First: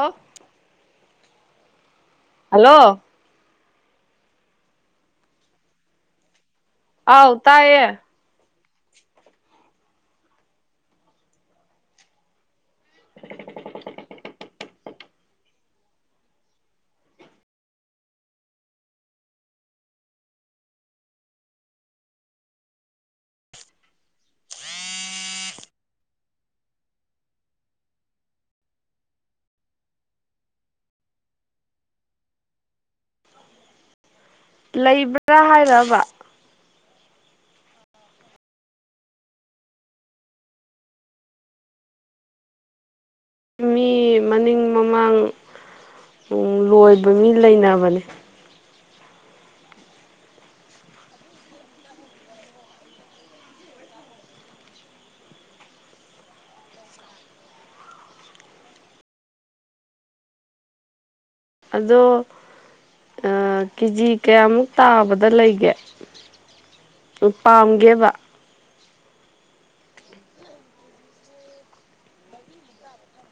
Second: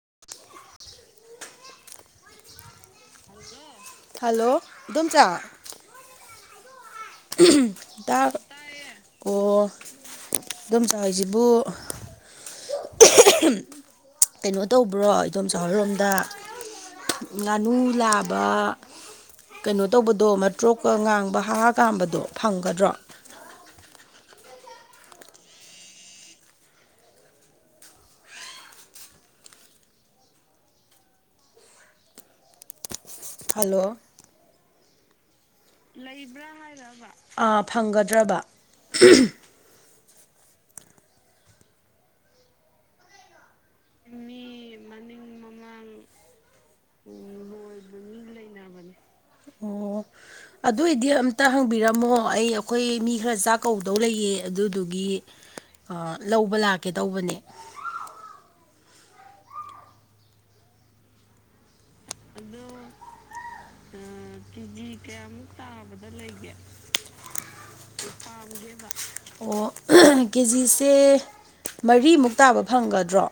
ꯑꯣ hello hello ꯑꯗꯨꯝꯆꯥ ꯑꯥꯎ ꯇꯌꯦꯌꯦ ꯑꯣ ꯈꯨꯝꯆꯥꯥꯏꯁꯤꯕꯨ ꯀꯩꯅꯣ ꯇꯧꯕ꯭ꯔꯣ ꯏꯗꯣꯝ ꯆꯍꯜꯂꯣꯝꯗ ꯉꯥꯅꯨ ꯂꯥꯕ ꯀꯩꯅꯣ ꯇꯧꯕꯗꯣ ꯃꯇ꯭ꯔꯣꯛꯀ ꯉꯥꯡꯕ ꯍꯥꯔ ꯀꯥꯝꯕꯗꯣ ꯐꯪꯒꯗ꯭ꯔꯣ [inaudible] ꯍꯏꯂꯣ ꯂꯩꯕ꯭ꯔ ꯂꯩꯕ꯭ꯔꯥ ꯑꯥ ꯐꯪꯒꯗ꯭ꯔꯕ ꯃꯤ ꯃꯅꯤꯡ ꯃꯃꯥꯡ ꯂꯣꯏꯕ ꯃꯤ ꯂꯩꯅꯕꯅꯤ ꯑꯣ ꯑꯗꯨꯏꯗꯤ ꯑꯝꯇ ꯍꯪꯕꯤꯔꯝꯃꯣ ꯑꯩ ꯑꯩꯈꯣꯏ ꯃꯤ ꯈꯔ ꯆꯥꯛ ꯀꯧꯕꯧꯗꯧ ꯂꯩꯌꯦ ꯑꯗꯨꯗꯨꯒꯤ ꯂꯧꯕ ꯂꯥꯛꯀꯦ ꯇꯧꯕꯅꯦ ꯑꯗꯣ ꯀꯦꯖꯤ ꯀꯌꯥꯃꯨꯛ ꯇꯥꯕꯗ ꯂꯩꯒꯦ ꯄꯥꯝꯒꯦꯕ ꯑꯣ ꯀꯦꯖꯤꯁꯦ ꯃꯔꯤꯃꯨꯛ ꯇꯥꯕ ꯐꯪꯒꯗ꯭ꯔꯣ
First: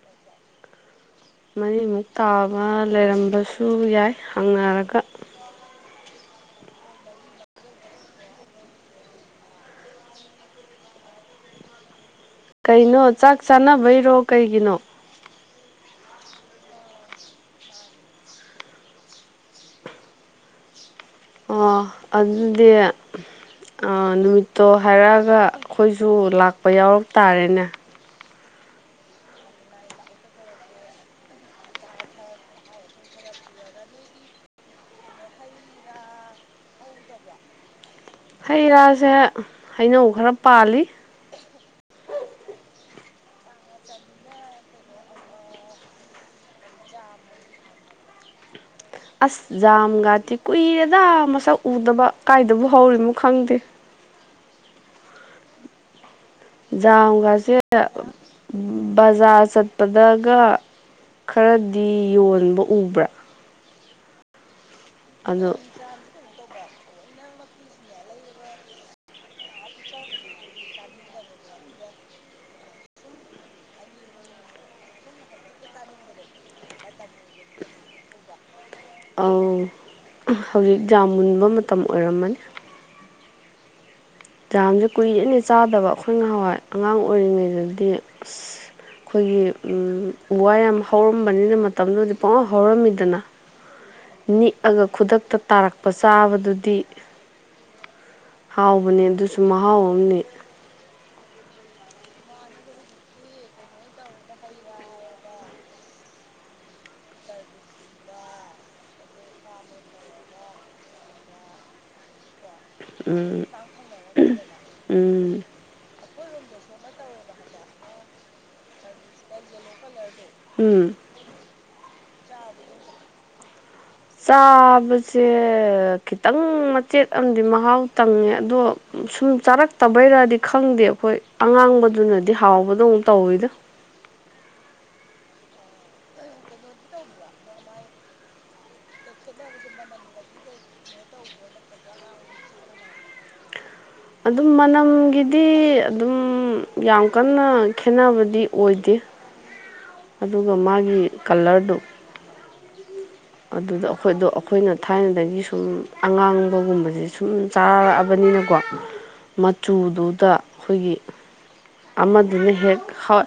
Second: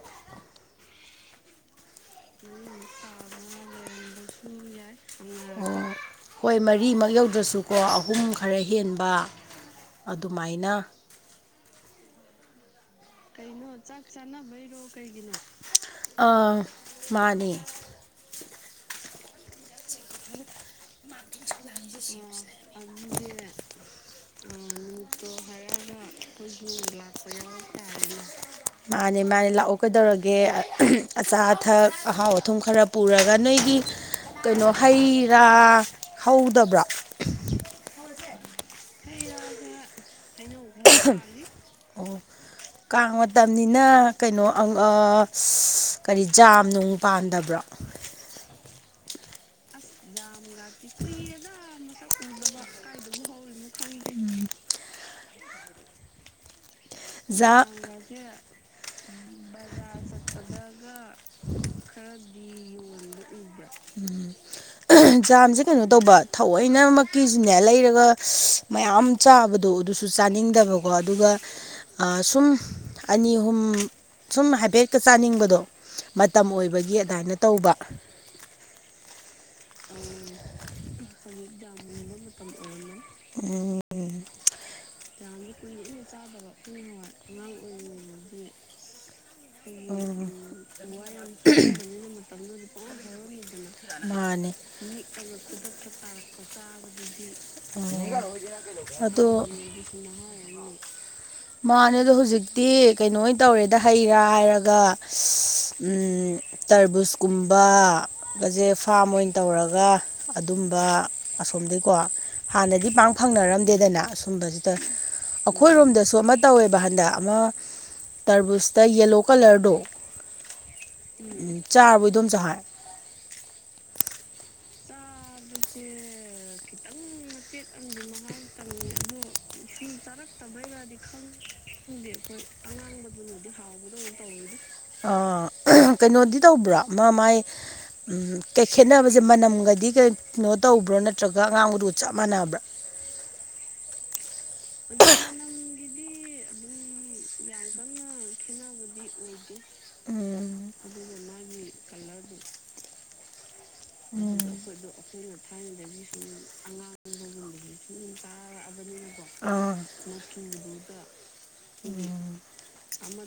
ꯃꯔꯤꯃꯨꯛ ꯇꯥꯕ ꯂꯩꯔꯝꯕꯁꯨ ꯌꯥꯏ ꯍꯪꯅꯔꯒ ꯑꯣ ꯍꯣꯏ ꯃꯔꯤꯃꯛ ꯌꯧꯗ꯭ꯔꯁꯨꯀꯣ ꯑꯍꯨꯝ ꯈꯔ ꯍꯦꯟꯕ ꯑꯗꯨꯃꯥꯏꯅ ꯀꯩꯅꯣ ꯆꯥꯛ ꯆꯥꯅꯕꯩꯔꯣ ꯀꯩꯒꯤꯅꯣ ꯑꯥ ꯃꯥꯅꯤ [inaudible] ꯑꯣ ꯑꯗꯨꯗꯤ ꯅꯨꯃꯤꯠꯇꯣ ꯍꯥꯏꯔꯛꯑꯒ ꯑꯩꯈꯣꯏꯁꯨ ꯂꯥꯛꯄ ꯌꯥꯎꯔ ꯇꯥꯔꯦꯅꯦ ꯃꯥꯅꯦ ꯃꯥꯅꯦ ꯂꯥꯛꯑꯣ ꯀꯩꯗꯧꯔꯒꯦ ꯑꯆꯥ ꯑꯊꯛ ꯑꯍꯥꯎ ꯑꯊꯨꯝ ꯈꯔ ꯄꯨꯔꯒ ꯑꯩꯒꯤ ꯀꯩꯅꯣ ꯍꯩ ꯔꯥ ꯍꯧꯗꯕ꯭ꯔꯥ ꯍꯩ ꯔꯥꯁꯦ ꯍꯩꯅꯧ ꯈꯔ ꯄꯥꯜꯂꯤ ꯑꯣ ꯀꯥꯡ ꯃꯇꯝꯅꯤꯅ ꯀꯩꯅꯣ ꯀꯔꯤ ꯖꯥꯝ ꯅꯨꯡ ꯄꯥꯟꯗꯕ꯭ꯔꯣ [inaudible] ꯑꯁ ꯥꯝ ꯒꯥꯇꯤ ꯀꯨꯏꯔꯦꯗ ꯃꯁꯛ ꯎꯗꯕ ꯀꯥꯏꯗꯕꯨ ꯍꯧꯔꯤꯅꯣ ꯈꯪꯗꯦ ꯖꯝꯒꯁꯦ ꯖꯥꯝ ꯕꯖꯥꯔ ꯆꯠꯄꯗꯒ ꯈꯔꯗꯤ ꯌꯣꯟꯕ ꯎꯕ꯭ꯔꯥ ꯎꯝ ꯑꯗꯣ ꯖꯥꯝꯁꯦ ꯀꯩꯅꯣ ꯇꯧꯕ ꯊ ꯂꯣꯏꯅꯃꯛꯀꯤꯁꯤꯅꯦ ꯂꯩꯔꯒ ꯃꯌꯥꯝ ꯆꯥꯕꯗꯣ ꯑꯗꯨꯁꯨ ꯆꯥꯅꯤꯡꯗꯕꯀꯣ ꯑꯗꯨꯒ ꯁꯨꯝ ꯑꯅꯤ ꯑꯍꯨꯝ ꯁꯨꯝ ꯍꯥꯏꯐꯦꯛꯇ ꯆꯥꯅꯤꯡꯕꯗꯣ ꯃꯇꯝ ꯑꯣꯏꯕꯒꯤ ꯑꯗꯨꯃꯥꯏꯅ ꯇꯧꯕ ꯑꯥꯎ ꯍꯧꯖꯤꯛ ꯌꯥꯝ ꯃꯨꯟꯕ ꯃꯇꯝ ꯑꯣꯏꯔꯝꯃꯅꯤ ꯎꯝ ꯌꯥꯝꯁꯦ ꯀꯨꯏꯔꯦꯅꯦ ꯆꯥꯗꯕ ꯑꯩꯈꯣꯏ ꯉꯍꯥꯟꯋꯥꯏ ꯑꯉꯥꯡ ꯑꯣꯏꯔꯤꯉꯩꯗꯗꯤ ꯑꯁ ꯑꯩꯈꯣꯏꯒꯤ ꯎ ꯋꯥ ꯌꯥꯝ ꯍꯧꯔꯝꯕꯅꯤꯅ ꯃꯇꯝꯗꯨꯗꯤ ꯄꯨꯡꯉ ꯍꯧꯔꯝꯃꯤꯗꯅ ꯅꯤꯛꯑꯒ ꯈꯨꯗꯛꯇ ꯇꯥꯔꯛꯄ ꯆꯥꯕꯗꯨꯗꯤ ꯃꯥꯅꯦꯥꯛꯄꯥꯕꯗꯤ ꯍꯥꯎꯕꯅꯦ ꯑꯗꯣ ꯑꯗꯨꯁꯨ ꯃꯍꯥꯎ ꯑꯃꯅꯤ ꯃꯥꯅꯦ ꯑꯗꯣ ꯍꯧꯖꯤꯛꯇꯤ ꯀꯩꯅꯣ ꯇꯧꯔꯦꯗ ꯍꯩꯔꯥ ꯍꯥꯏꯔꯒ ꯎꯝ ꯇꯔꯕꯨꯁꯀꯨꯝꯕ ꯒꯁꯦ ꯐꯥꯝ ꯑꯣꯏꯅ ꯇꯧꯔꯒ ꯑꯗꯨꯝꯕ ꯁꯣꯝꯗꯩꯀꯣ ꯍꯥꯟꯅꯗꯤ ꯄꯥꯡ ꯎꯝ ꯐꯪꯅꯔꯝꯗꯦꯗꯅ ꯑꯁꯨꯝꯕꯁꯤꯗ ꯎꯝ ꯑꯩꯈꯣꯏꯔꯣꯝꯗꯁꯨ ꯑꯃ ꯇꯧꯋꯦꯕ ꯍꯟꯗꯛ ꯑꯃ ꯇꯔꯕꯨꯁ ꯗ ꯌꯦꯂꯣ ꯀꯂꯔꯗꯣ ꯎꯝ ꯆꯥꯔꯕꯩꯗꯣꯝ ꯆ ꯍꯥꯏꯥꯏ ꯆꯥꯕꯁꯦ ꯈꯤꯇꯪ ꯃꯆꯦꯠ ꯑꯃꯗꯤ ꯃꯍꯥꯎ ꯇꯪꯉꯦ ꯑꯗꯣ ꯁꯨꯝ ꯆꯥꯔꯛꯇꯕꯩꯔꯗꯤ ꯈꯪꯗꯦ ꯑꯩꯈꯣꯏ ꯑꯉꯥꯡꯕꯗ ꯑ ꯀꯩꯅꯣꯗꯤ ꯇꯧꯕ꯭ꯔꯥ ꯃꯥ ꯃꯥꯏ ꯎꯝ ꯀꯩ ꯈꯦꯠꯅꯕꯁꯦ ꯃꯅꯝꯒꯗꯤ ꯀꯩ ꯀꯩꯅꯣ ꯇꯧꯕ꯭ꯔꯣ ꯅꯠꯇ꯭ꯔꯒ ꯑꯉꯥꯡꯒꯗꯨ ꯆꯞ ꯃꯥꯟꯅꯕ꯭ꯔꯥ [unintelligible] ꯑꯗꯨꯝ ꯃꯅꯝꯒꯤꯗꯤ ꯑꯗꯨꯝ ꯌꯥꯝ ꯀꯟꯅ ꯈꯦꯠꯅꯕꯗꯤ ꯑꯣꯏꯗꯦ ꯑꯗꯨꯒ ꯎꯝ ꯃꯥꯒꯤ ꯀꯂꯔꯗꯨꯣ ꯑꯗꯨꯗ ꯑꯩꯈꯣꯏꯗꯣ ꯎꯝ ꯑꯩꯈꯣꯏꯅ ꯊꯥꯏꯅꯗꯒꯤ ꯁꯨꯝ ꯑꯉꯥꯡꯕꯒꯨꯝꯕꯁꯦ ꯁꯨꯝ ꯆꯥꯔꯛꯑꯕꯅꯤꯅ ꯀꯣ ꯑꯥ ꯃꯆꯨꯗꯨꯗ ꯑꯩꯈꯣꯏꯒꯤ ꯑꯃꯗꯨꯅ ꯍꯦꯛ ꯍꯥꯎ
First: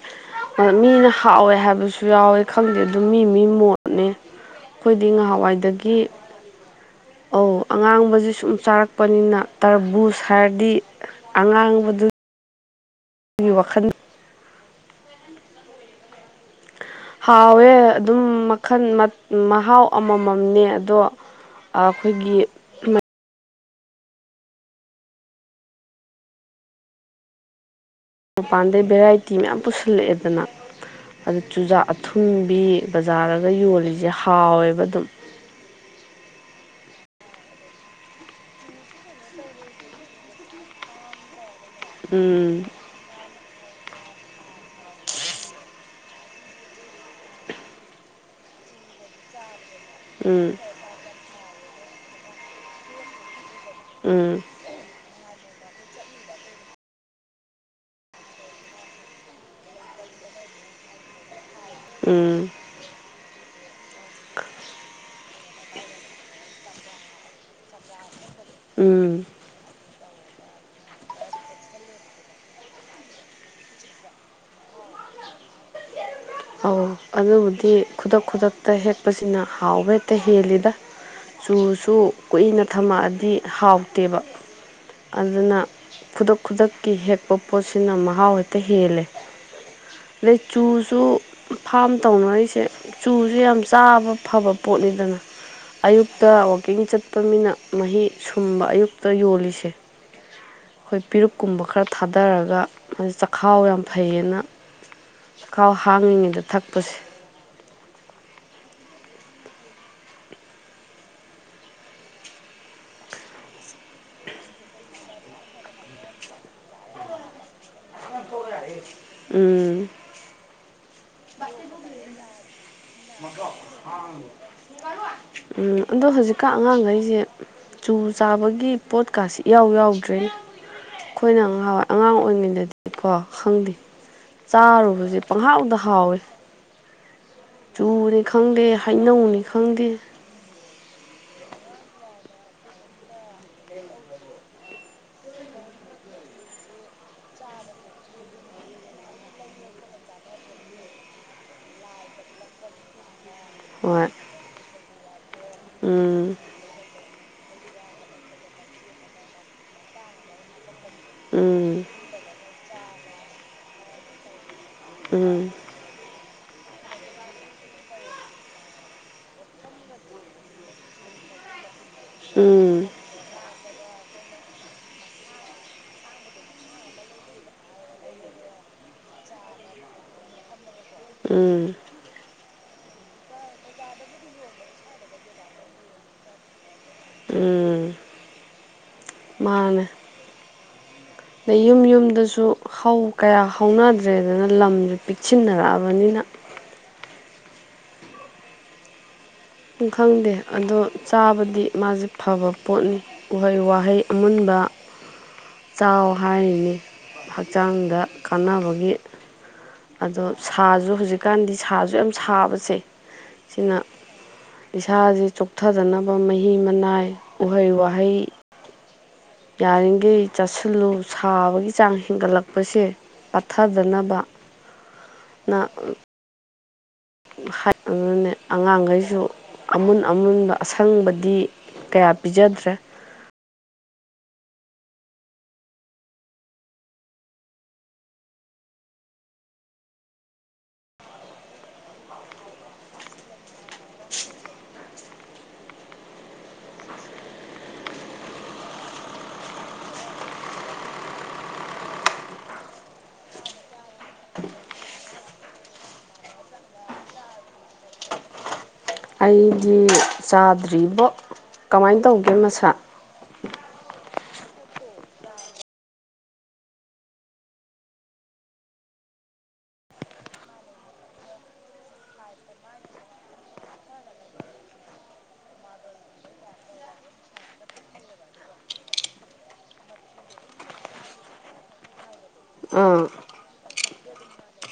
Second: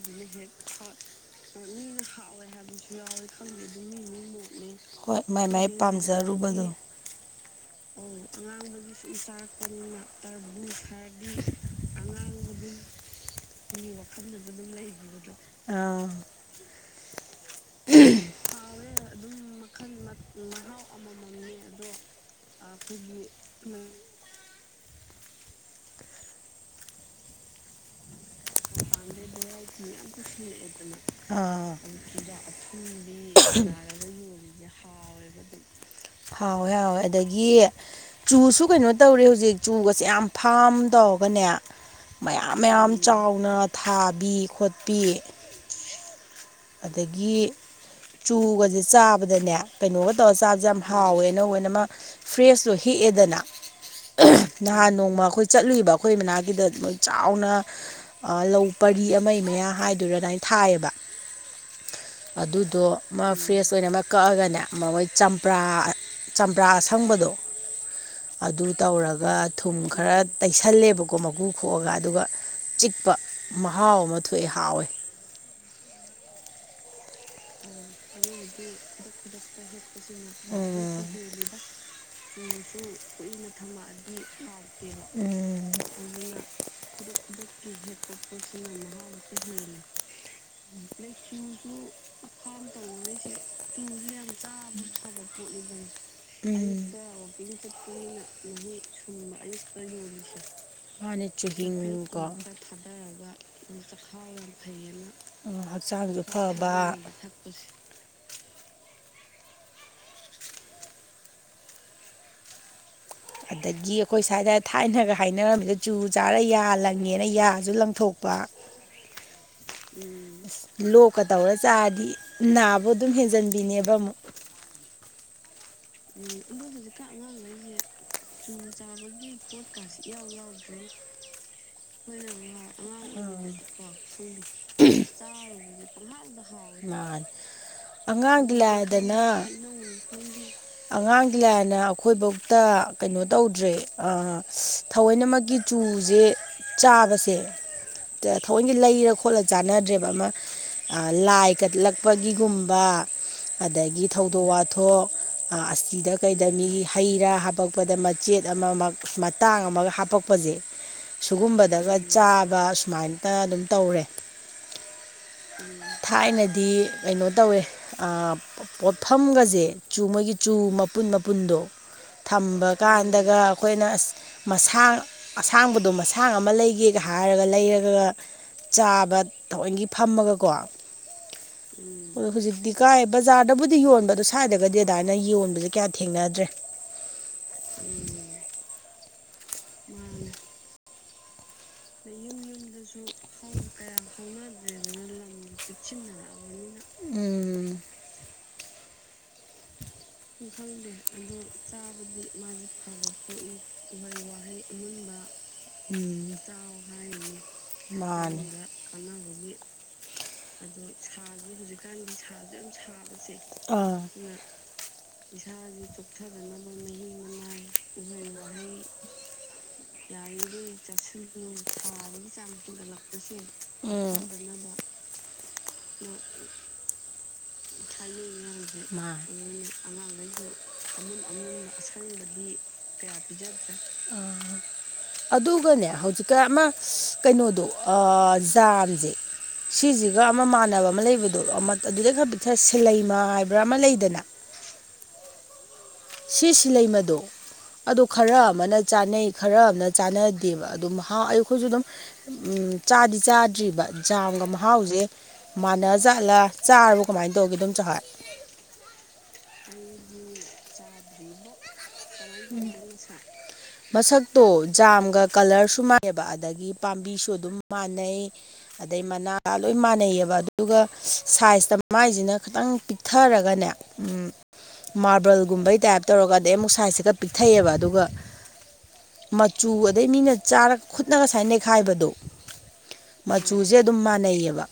ꯃꯤꯅ ꯍꯥꯎꯋꯦ ꯍꯥꯏꯕꯁꯨ ꯌꯥꯎꯋꯦ ꯈꯪꯗꯦ ꯑꯗꯨꯝ ꯃꯤ ꯃꯤ ꯃꯠꯅꯦ ꯍꯣꯏ ꯃꯥꯏ ꯃꯥꯏ ꯄꯥꯝꯖꯔꯨꯕꯗꯣ ꯑꯉꯥꯡꯕꯁꯤ ꯁꯨꯝ ꯆꯥꯔꯛꯄꯅꯤꯅ ꯇꯔꯕꯨꯁ ꯍꯥꯏꯔꯗꯤ ꯑꯉꯥꯡꯕꯗꯨ ꯋꯥꯈꯜꯗꯨꯁꯨ ꯑꯗꯨꯝ ꯂꯩ ꯑꯥ ꯍꯥꯎꯋꯦ ꯑꯗꯨꯝ ꯃꯈꯜ ꯃꯍꯥꯎ ꯑꯃꯃꯝꯅꯦ ꯑꯗꯣ ꯑꯩꯈꯣꯏꯒꯤ ꯐꯅ [unintelligible] ꯃꯄꯥꯟꯗꯩ ꯚꯦꯔꯥꯏꯇꯤ ꯃꯌꯥꯝ ꯄꯨꯁꯤꯜꯂꯛꯑꯦꯗꯅ ꯑꯗꯨ ꯑꯥ ꯆꯨꯖꯥꯛ ꯑꯊꯨꯝꯕꯤ ꯕꯖꯥꯔꯒ ꯌꯣꯜꯂꯤꯁꯦ ꯍꯥꯎꯋꯦꯕ ꯑꯗꯨꯝ ꯍꯥꯎ ꯑꯗꯒꯤ ꯆꯨꯁꯨ ꯀꯩꯅꯣ ꯇꯧꯔꯦ ꯍꯧꯖꯤꯛ ꯆꯨꯒꯁꯦ ꯌꯥꯝ ꯐꯥꯝ ꯇꯧꯒꯅꯦ ꯃꯌꯥꯝ ꯎꯝ ꯃꯌꯥꯝ ꯅ ꯊꯥꯕꯤ ꯈꯣꯠꯄꯤ ꯑꯗꯒꯤ ꯆꯨꯒꯁꯦ ꯆꯥꯕꯗꯅꯦ ꯀꯩꯅꯣꯒ ꯇꯧꯔꯒ ꯎꯝ ꯆꯥꯕꯁꯦ ꯌꯥꯝ ꯍꯥꯎꯋꯦꯅꯅ ꯃꯥ ꯐ꯭ꯔꯦꯁꯇꯣ ꯍꯤꯛꯑꯦꯗꯅ ꯎꯝ ꯅꯍꯥꯟ ꯅꯣꯡꯃ ꯑꯩꯈꯣꯏ ꯆꯠꯂꯨꯏꯕ ꯑꯩꯈꯣꯏ ꯏ ꯃꯅꯥꯛꯒꯤꯗ ꯃꯣꯏ ꯆꯥꯎꯅ ꯂꯧ ꯄꯔꯤ ꯑꯃꯒꯤ ꯃꯌꯥ ꯍꯥꯏꯗꯨꯔ ꯑꯗꯨꯃꯥꯏꯅ ꯊ ꯍꯥꯏꯕ ꯎꯝ ꯑꯗꯨꯗꯣ ꯃꯥ ꯐ꯭ꯔꯦꯁ ꯑꯣꯏꯅ ꯑꯃ ꯀꯛꯑꯒꯅꯦ ꯃꯣꯏ ꯄ ꯆꯝꯄ꯭ꯔꯥ ꯑꯁꯪꯕꯗꯣ ꯑꯗꯨ ꯎꯝ ꯇꯧꯔꯒ ꯊꯨꯝ ꯈꯔ ꯇꯩꯁꯜꯂꯦꯕꯀꯣ ꯃꯀꯨ ꯈꯣꯛꯑꯒ ꯑꯗꯨꯒ ꯆꯤꯛꯄ ꯃꯍꯥꯎ ꯑꯃ ꯊꯣꯛꯑꯦ ꯍꯥꯎꯋꯦ ꯑꯧ ꯑꯗꯨꯕꯨꯗꯤ ꯈꯨꯗꯛ ꯈꯨꯗꯛꯇ ꯍꯦꯛꯄꯁꯤꯅ ꯍꯥꯎꯋꯦ ꯑꯗꯨꯅ ꯍꯜꯂꯤꯕꯅꯁꯨ ꯀꯨꯏꯅ ꯊꯝꯃꯛꯑꯗꯤ ꯀꯨꯏꯅ ꯍꯥꯎꯇꯦꯕ ꯊꯝꯃꯛꯑꯗꯤ ꯑꯗꯨꯅ ꯎꯝ ꯈꯨꯗꯛ ꯈꯨꯗꯛꯀꯤ ꯍꯦꯛꯄ ꯄꯣꯠꯁꯤꯅ ꯃꯍꯥꯎ ꯍꯦꯛꯇ ꯍꯦꯜꯂꯦ ꯑꯗꯩ ꯆꯨ ꯆꯨ ꯐꯥꯝ ꯇꯧꯅꯔꯤꯁꯦ ꯆꯨꯁꯦ ꯌꯥꯝ ꯆꯥꯕ ꯐꯕ ꯄꯣꯠꯅꯤꯗꯅ ꯑꯌꯨꯛꯇ ꯋꯥꯋꯀꯤꯡ ꯆꯠꯄ ꯃꯤꯅ ꯃꯍꯤ ꯁꯨꯝꯕ ꯑꯌꯨꯛꯇ ꯌꯣꯜꯂꯤꯁꯦ ꯎꯝ ꯑꯩꯈꯣꯏ ꯃꯥꯅ ꯄꯤꯔꯨꯛꯀꯨꯝꯕ ꯈꯔ ꯆꯉꯨꯀꯣ ꯊꯥꯗꯔꯒ ꯆꯥꯛꯈꯥꯎ ꯌꯥꯝ ꯐꯩꯌꯦꯅ ꯆꯥꯛꯈꯥꯎ ꯍꯛꯆꯥꯡꯁꯨ ꯍꯥꯡꯉꯤꯉꯩꯗ ꯐꯕ ꯊꯛꯄꯁꯦ ꯑꯗꯒꯤ ꯑꯩꯈꯣꯏ ꯁ꯭ꯋꯥꯏꯗ ꯊꯥꯏꯅꯒ ꯍꯥꯏꯅꯔꯝꯃꯤꯗ ꯆꯨ ꯆꯥꯔ ꯌꯥ ꯂꯪꯉꯦꯅ ꯌꯥꯁꯨ ꯂꯪꯊꯣꯛꯄ ꯎ ꯎꯝ ꯂꯣꯛꯀ ꯇꯧꯔ ꯆꯥꯔꯗꯤ ꯅꯥꯕꯨ ꯑꯗꯨꯝ ꯍꯦꯟꯖꯟꯕꯤꯅꯦꯕ ꯑꯃꯨꯛ ꯎꯝ ꯑꯗꯣ ꯍꯧꯖꯤꯛꯀ ꯑꯉꯥꯡꯈꯩꯁꯦ ꯆꯨ ꯆꯥꯕꯒꯤ ꯄꯣꯠꯀꯥꯁ ꯏꯌꯥꯎ ꯌꯥꯎꯗ꯭ꯔꯦ ꯑꯩꯈꯣꯏꯅ ꯉꯍꯥꯎꯋꯥꯏ ꯑꯉꯥꯡ ꯑꯣꯏꯔꯤꯉꯩꯗꯗꯤꯀꯣ ꯈꯪꯗꯦ ꯆꯥꯔꯨꯕꯁꯦ ꯄꯪꯍꯥꯎꯗ ꯍꯥꯎꯋꯤ ꯃꯥꯅꯦ ꯇꯨꯅꯤ ꯑꯉꯥꯡꯒꯤ ꯈꯪꯗꯦ ꯂꯥꯏꯗꯅ ꯍꯩꯅꯧꯅꯤ ꯈꯪꯗꯦ ꯑꯉꯥꯡꯗꯤꯂꯥꯏꯅ ꯑꯩꯈꯣꯏꯐꯧꯇ ꯀꯩꯅꯣ ꯇꯧꯗ꯭ꯔꯦ ꯊꯑꯣꯏꯅꯃꯛꯀꯤ ꯆꯨꯖꯦ ꯆꯥꯕꯁꯦ ꯊꯑꯣꯟꯗꯤ ꯂꯩꯔ ꯈꯣꯠꯂ ꯆꯥꯟꯅꯗ꯭ꯔꯦꯕ ꯑꯃ ꯂꯥꯏ ꯀꯠꯂꯛꯄꯒꯤꯒꯨꯝꯕ ꯑꯗꯒꯤ ꯍꯣꯏ ꯊꯧꯗꯣꯛ ꯋꯥꯊꯣꯛ ꯑꯁꯤꯗ ꯎꯝ ꯀꯩꯗ ꯃꯤ ꯍꯩꯔꯥ ꯍꯥꯄꯛꯄꯗ ꯃꯆꯦꯠ ꯑꯃ ꯃꯇꯥꯡ ꯑꯃꯒ ꯍꯥꯄꯛꯄꯁꯦ ꯎꯝ ꯁꯤꯨꯒꯨꯝꯕꯗꯒ ꯆꯥꯕ ꯁꯨꯃꯥꯏꯇ ꯑꯗꯨꯝ ꯇꯧꯔꯦ ꯎꯝ ꯊꯥꯏꯅꯗꯤ ꯀꯩꯅꯣ ꯇꯧꯋꯦ ꯄꯣꯠꯐꯝꯒꯁꯦ ꯆꯨ ꯃꯣꯏꯒꯤ ꯆꯨ ꯑꯄꯨꯟ ꯑꯄꯨꯟꯗ ꯊꯝꯕ ꯎꯝ ꯀꯥꯟꯗꯒ ꯑꯩꯈꯣꯏꯅ ꯑꯁ ꯃꯁꯥꯡ ꯑꯁꯥꯡꯕꯗꯣ ꯃꯁꯥꯡ ꯑꯃ ꯂꯩꯒꯦꯒ ꯍꯥꯏ ꯍꯥꯏꯔꯒ ꯂꯩꯔꯒꯒ ꯆꯥꯕ ꯊꯑꯣꯏꯒꯤ ꯐꯝꯃꯒꯀꯣ ꯑꯣ ꯎꯝ ꯍꯧꯖꯤꯛꯇꯤ ꯀꯥꯏꯦ ꯕꯖꯥꯔꯗꯕꯨꯗꯤ ꯌꯣꯟꯕ ꯑꯗꯣ ꯁꯥꯏꯏꯔꯒꯗꯤ ꯑꯗꯥꯏꯅ ꯌꯣꯟꯕꯁꯦ ꯀꯌꯥ ꯊꯦꯡꯅꯔꯦ [unintelligible] ꯃꯥꯅ ꯑꯗꯩ ꯌꯨꯝ ꯌꯨꯝꯗꯁꯨ ꯑꯗꯨꯁꯨ ꯍꯧ ꯀꯌꯥ ꯍꯥꯎꯕ ꯀꯌꯥ ꯍꯧꯅꯗ꯭ꯔꯦꯗꯅ ꯂꯝꯁꯦ ꯍꯧꯥꯎꯅꯗ꯭ꯔꯦꯗꯅ ꯂꯝ ꯄꯤꯛꯁꯤꯟꯅꯔꯛꯑꯕꯅꯤꯅ ꯆꯤꯦꯛꯁꯤꯟꯅꯔꯛꯑꯕꯅꯤꯅ ꯎꯝ ꯈꯪꯗꯦ ꯑꯗꯣ ꯆꯥꯕꯗꯤ ꯃꯥꯁꯦ ꯐꯕ ꯄꯣꯠꯅꯤ ꯎꯍꯩ ꯋꯥꯍꯩ ꯑꯃꯨꯟꯕ ꯃꯟꯕ ꯆꯥꯎ ꯎꯝ ꯆꯥꯎ ꯍꯥꯏꯔꯤꯅꯤ ꯍꯛꯆꯥꯡꯗ ꯃꯥ ꯀꯥꯟꯅꯕꯒꯤ ꯑꯗꯣ ꯑꯗꯨ ꯁꯥꯁꯨ ꯁꯥꯁ ꯍꯧꯖꯤꯛꯀꯥꯟꯗꯤ ꯁꯥꯁꯨ ꯍꯧꯖꯤꯛꯀꯥꯟꯒꯤ ꯌꯥꯝ ꯁꯥꯁꯨ ꯌꯥꯝ ꯁꯥꯕꯁꯦ ꯁꯥꯕꯁꯦ ꯁꯤꯅ ꯏꯁꯥꯁꯦ ꯆꯣꯛꯊꯗꯅꯕ ꯃꯍꯤ ꯃꯅꯥꯏ ꯎꯍꯩ ꯋꯥꯍꯩ ꯌꯥꯔꯤꯈꯩ ꯌꯥꯔꯤꯦ ꯆꯥꯁꯤꯜꯂꯨ ꯆꯥꯁꯨꯒꯤ ꯁꯥꯕꯒꯤ ꯆꯥꯡ ꯊꯥꯕꯒꯤ ꯆꯥꯡ ꯍꯦꯟꯒꯠꯂꯛꯄꯁꯦ ꯍꯟꯒꯠꯂꯛꯄꯁꯦ ꯄꯠꯊꯗꯅꯕꯅ ꯐꯗꯅꯕ ꯎꯝ ꯑꯗꯨꯅꯦ ꯑꯉꯥꯡꯈꯩꯁꯨ ꯃꯥꯅꯤ ꯑꯃꯨꯟ ꯑꯃꯨꯟꯕ ꯑꯁꯪꯕꯗꯤ ꯀꯌꯥ ꯄꯤ ꯖꯗ꯭ꯔ [unintelligible] ꯑꯗꯨꯒꯅꯦ ꯍꯧꯖꯤꯛꯀ ꯑꯃ ꯀꯩꯅꯣꯗꯣ ꯖꯥꯝꯁꯦ ꯁꯤꯁꯤꯒ ꯑꯃ ꯃꯥꯟꯅꯕ ꯑꯃ ꯂꯩꯕꯗꯣ ꯑꯃ ꯑꯗꯨꯗꯩ ꯈ ꯁꯤꯂꯩꯃꯥ ꯍꯥꯏꯕ꯭ꯔꯥ ꯑꯃ ꯂꯩꯗꯅ ꯁꯤ ꯁꯤ ꯂꯩꯃꯗꯣ ꯑꯗꯨ ꯈꯔ ꯑꯃꯅ ꯆꯥꯅꯩ ꯈꯔ ꯑꯃꯅ ꯆꯥꯟꯅꯗꯦꯕ ꯑꯗꯨꯝ ꯍꯥꯎ ꯑꯩ ꯑꯩꯈꯣꯏꯁꯨ ꯑꯗꯨꯝ ꯎꯝ ꯆꯥꯗꯤ ꯆꯥꯗ꯭ꯔꯤꯕ ꯖꯥꯝꯒ ꯃꯍꯥꯎꯁꯦ ꯃꯥꯟꯅꯔ ꯆꯥꯠꯂꯥ ꯆꯥꯔꯕ ꯀꯃꯥꯏꯅ ꯇꯧꯒꯦ ꯑꯗꯨꯝ ꯆꯍꯠ ꯑꯩꯗꯤ ꯆꯥꯗ꯭ꯔꯤꯕꯣ ꯀꯃꯥꯏꯅ ꯇꯧꯒꯦ ꯃꯁꯥ [unintelligible] ꯃꯁꯛꯇꯣ ꯖꯥꯝꯒ ꯀꯂꯔꯁꯨ ꯃꯥꯟꯅꯩꯕ ꯑꯗꯒꯤ ꯄꯥꯝꯕꯤꯁꯨ ꯑꯗꯨꯝ ꯃꯥꯟꯅꯩ ꯑꯗꯩ ꯃꯅꯥ ꯂꯣꯏ ꯃꯥꯟꯅꯩꯌꯦꯕ ꯑꯗꯨꯗꯨꯒ ꯁꯥꯏꯖꯇ ꯃꯥꯏꯁꯤꯅ ꯈꯤꯇꯪ ꯄꯤꯛꯊꯔꯒꯅꯦ ꯃꯥꯔꯕꯜꯒꯨꯝꯕꯩ ꯇꯥꯏꯞ ꯇꯧꯔꯒ ꯑꯗꯩ ꯑꯃꯨꯛ ꯁꯥꯏꯖꯁꯤꯒ ꯄꯤꯛꯊꯩꯑꯕ ꯑꯗꯨꯒ ꯃꯆꯨ ꯑꯗꯩ ꯃꯤꯅ ꯆꯥꯔꯒ ꯈꯨꯠꯅꯒ ꯁꯨꯃꯥꯏ ꯅꯩꯈꯥꯏꯕꯗꯣ ꯑꯥ ꯃꯆꯨꯁꯦ ꯑꯗꯨꯝ ꯃꯥꯟꯅꯩꯌꯦꯕ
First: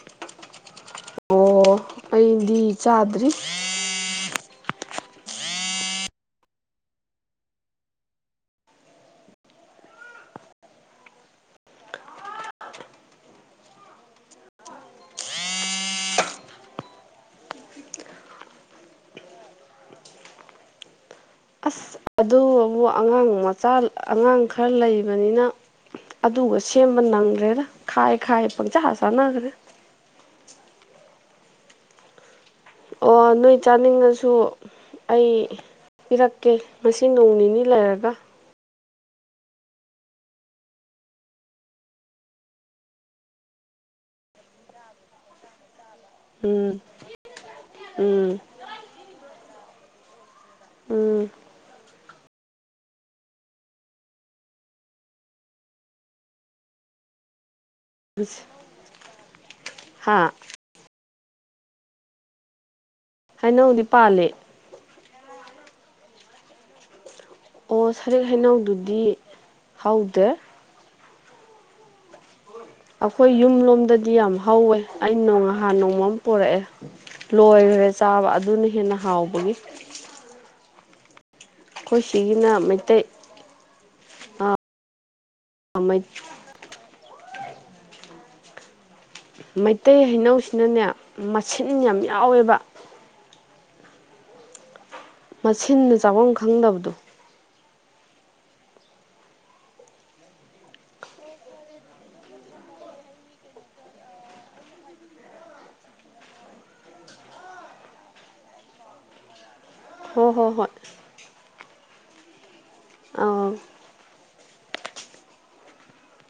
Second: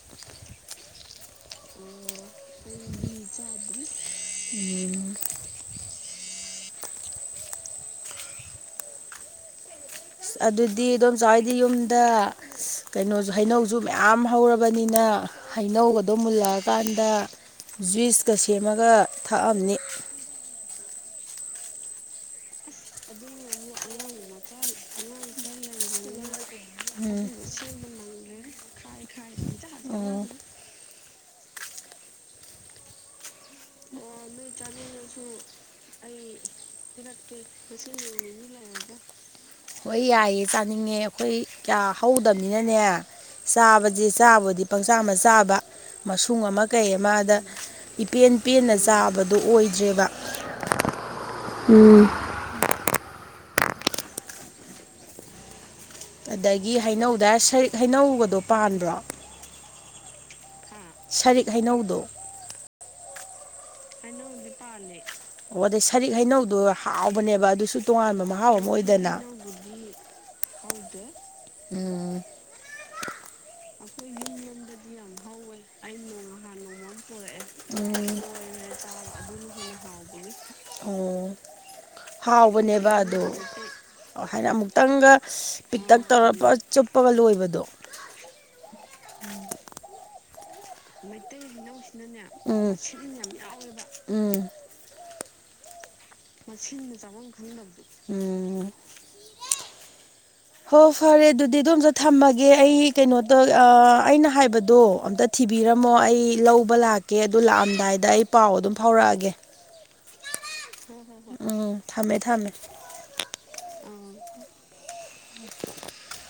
ꯐ ꯆꯥꯗꯔꯤ [unintelligible] ꯑꯗꯨꯗꯤ ꯑꯗꯨꯣꯝ ꯆꯥꯎꯋꯥꯏꯗꯤ ꯌꯨꯝꯗ ꯀꯩꯅꯣꯁꯨ ꯍꯩꯅꯧꯁꯨ ꯃꯌꯥꯝ ꯍꯧꯔꯕꯅꯤꯅ ꯍꯩꯅꯧꯕꯗꯣ ꯃꯨꯜꯂꯛꯑꯀꯥꯟꯗ ꯖꯨꯏꯤꯁꯀ ꯁꯦꯝꯃꯒ ꯊꯥꯛꯑꯝꯅꯤ ꯑꯁ ꯑꯗꯨꯕꯨ ꯑꯉꯥꯡ ꯃꯆꯥ ꯑꯉꯥꯡ ꯈꯔ ꯂꯩꯕꯅꯤꯅ ꯑꯗꯨꯒꯁꯨ ꯁꯦꯝꯕ ꯅꯪ꯭ꯔꯦꯗ ꯈꯥꯏ ꯈꯥꯏ ꯄꯪꯖ ꯍꯥ ꯎꯝ ꯑꯣ ꯅꯣꯏ ꯆꯥꯅꯤꯡꯉꯁꯨ ꯁꯨ ꯑꯩ ꯄꯤꯔꯛꯀꯦ ꯉ ꯅꯣꯡ ꯅꯤꯅꯤ ꯂꯩꯔꯒ ꯍꯣꯏ ꯌꯥꯏꯌꯦ ꯆꯥꯅꯤꯡꯉꯦ ꯑꯩꯈꯣꯏ ꯀꯌꯥ ꯍꯧꯗꯕꯅꯤꯅꯅꯦ ꯆꯥꯕꯁꯦ ꯆꯥꯕꯨꯗꯤ ꯄꯪꯁꯥ ꯑꯃ ꯆꯥꯕ ꯃꯨꯡ ꯑꯃ ꯎꯝ ꯀꯩ ꯑꯃꯗ ꯏꯄꯦꯟ ꯎꯝ ꯄꯦꯟꯅ ꯆꯥꯕꯗꯨꯣ ꯑꯣꯏꯗ꯭ꯔꯦꯕ ꯎꯝ ꯎꯝ ꯑꯗꯒꯤ ꯍꯩꯅꯧꯗ ꯁꯔꯤꯛ ꯍꯩꯅꯧꯒꯗꯣ ꯄꯥꯟꯕ꯭ꯔꯣ ꯍꯥꯥ ꯁꯔꯤꯛ ꯍꯩꯅꯧꯗꯨꯣ ꯍꯥꯏꯅꯧꯗꯤ ꯄꯥꯜꯂꯦ ꯑꯣ ꯑꯗꯩ ꯁꯔꯤꯛ ꯍꯩꯅꯧꯗꯣ ꯍꯥꯎꯕꯅꯦꯕ ꯑꯗꯨꯁꯨ ꯑꯣ ꯇꯣꯉꯥꯟꯕ ꯁꯔꯤꯛ ꯃꯍꯥꯎ ꯑꯃ ꯑꯣꯏꯗꯅ ꯍꯩꯅꯧꯗꯨꯗꯤ ꯍꯧꯗꯦ ꯎꯝ ꯑꯩꯈꯣꯏ ꯌꯨꯝ ꯂꯣꯝꯗꯗꯤ ꯌꯥꯝ ꯍꯧꯋꯦ ꯑ ꯅꯣꯡ ꯅꯍꯥꯟ ꯅꯣꯡꯃꯝ ꯄꯣꯔꯛꯑꯦ ꯂꯣꯏꯈ꯭ꯔꯦ ꯆꯥꯕ ꯑꯗꯨꯅ ꯍꯦꯟꯅ ꯍꯥꯎꯕꯒꯤ ꯑꯣ ꯑꯩꯈꯣꯏ ꯁꯤꯒꯤꯅ ꯍꯥꯎꯕꯅꯦꯕ ꯃꯩꯇꯩ ꯑꯣ ꯍꯥꯏꯅ ꯑꯥ ꯑꯃꯨꯛꯇꯪꯒ ꯃꯩ ꯄꯤꯛꯇꯛ ꯇꯧꯔꯄ ꯄꯒ ꯂꯣꯏꯕꯗꯣ ꯃꯩꯇꯩ ꯍꯩꯅꯧꯁꯤꯅꯅꯦ ꯃꯁꯤꯡꯟ ꯌꯥꯝ ꯌꯥꯎꯋꯦꯕ ꯎꯝ ꯎꯝ ꯃꯁꯤꯆꯤꯟ ꯃꯤꯟ ꯃ ꯆꯥꯐꯝꯝ ꯈꯪꯗꯕꯗꯤ ꯎꯝ ꯍꯣ ꯐꯔꯦ ꯑꯗꯨꯗꯤ ꯑꯗꯣ ꯑꯝꯇ ꯊꯝꯃꯒꯦ ꯑꯩ ꯀꯩꯅꯣꯗꯧ ꯑꯩꯅ ꯍꯥꯏꯕꯗꯣ ꯑꯝꯇ ꯊꯤ ꯇꯕꯤꯔꯝꯃꯣ ꯑꯩ ꯂꯧꯕ ꯂꯥꯛꯀꯦ ꯑꯗꯨ ꯂꯥꯛꯑꯝꯗꯥꯏꯗ ꯑꯩ ꯄꯥꯎ ꯑꯗꯨꯝ ꯐꯥꯎꯔꯛꯑꯒꯦ ꯍꯣꯏ ꯍꯣꯏ ꯍꯣꯏ ꯎꯝ ꯊꯝꯃꯦ ꯊꯝꯃꯦ ꯑꯥ ꯎ